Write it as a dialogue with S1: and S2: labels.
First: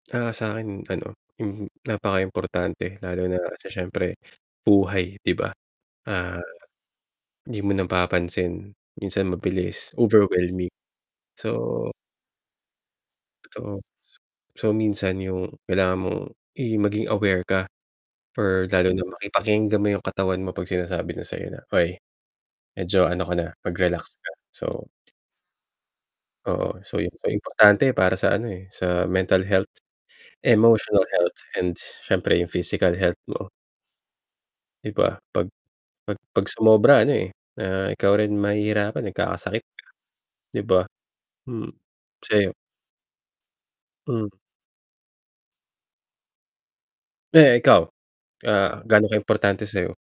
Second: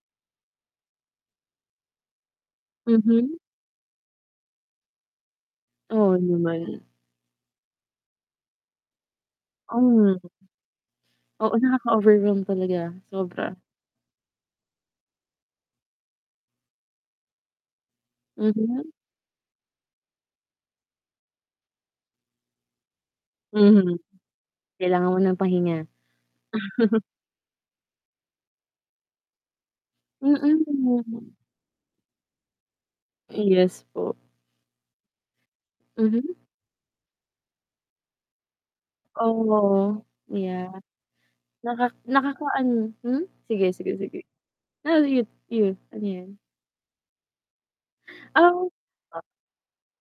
S1: Ah, sa'kin ano, mhm, napakaimportante lalo
S2: Mhm.
S1: na sa siyempre buhay, 'di ba?
S2: Oo
S1: Ah,
S2: naman.
S1: 'di mo napapansin, minsan mabilis,
S2: Hmm.
S1: overwhelming.
S2: Oo,
S1: So
S2: nakaka-overwhelm talaga, sobra.
S1: Totoo. So, minsan yung kailangan mong i maging aware ka or
S2: Mhm.
S1: lalo na maki pakinggan mo yung katawan mo 'pag sinasabi na sa'yo na, "Oy, medyo ano ka na,
S2: Mhm.
S1: mag-relax ka." So
S2: Kailangan mo ng pahinga.
S1: Oo, so yun. So, importante para sa ano, eh, sa mental health, emotional
S2: Mm.
S1: health and siyempre yung physical health mo.
S2: Yes po.
S1: 'Di ba 'pag 'pag
S2: Mhm.
S1: 'pag sumobra ano, eh, ah, ikaw rin mahihirapan, eh, magkakasakit ka
S2: Oh,
S1: 'di
S2: yeah.
S1: ba? Hmm,
S2: Naka
S1: sa'yo?
S2: nakakaano hmm, sige, sige, sige.
S1: Hmm.
S2: Ah, sige, sige, ano 'yan?
S1: Eh, ikaw,
S2: Ah
S1: ah, gaano kaimportante sa'yo?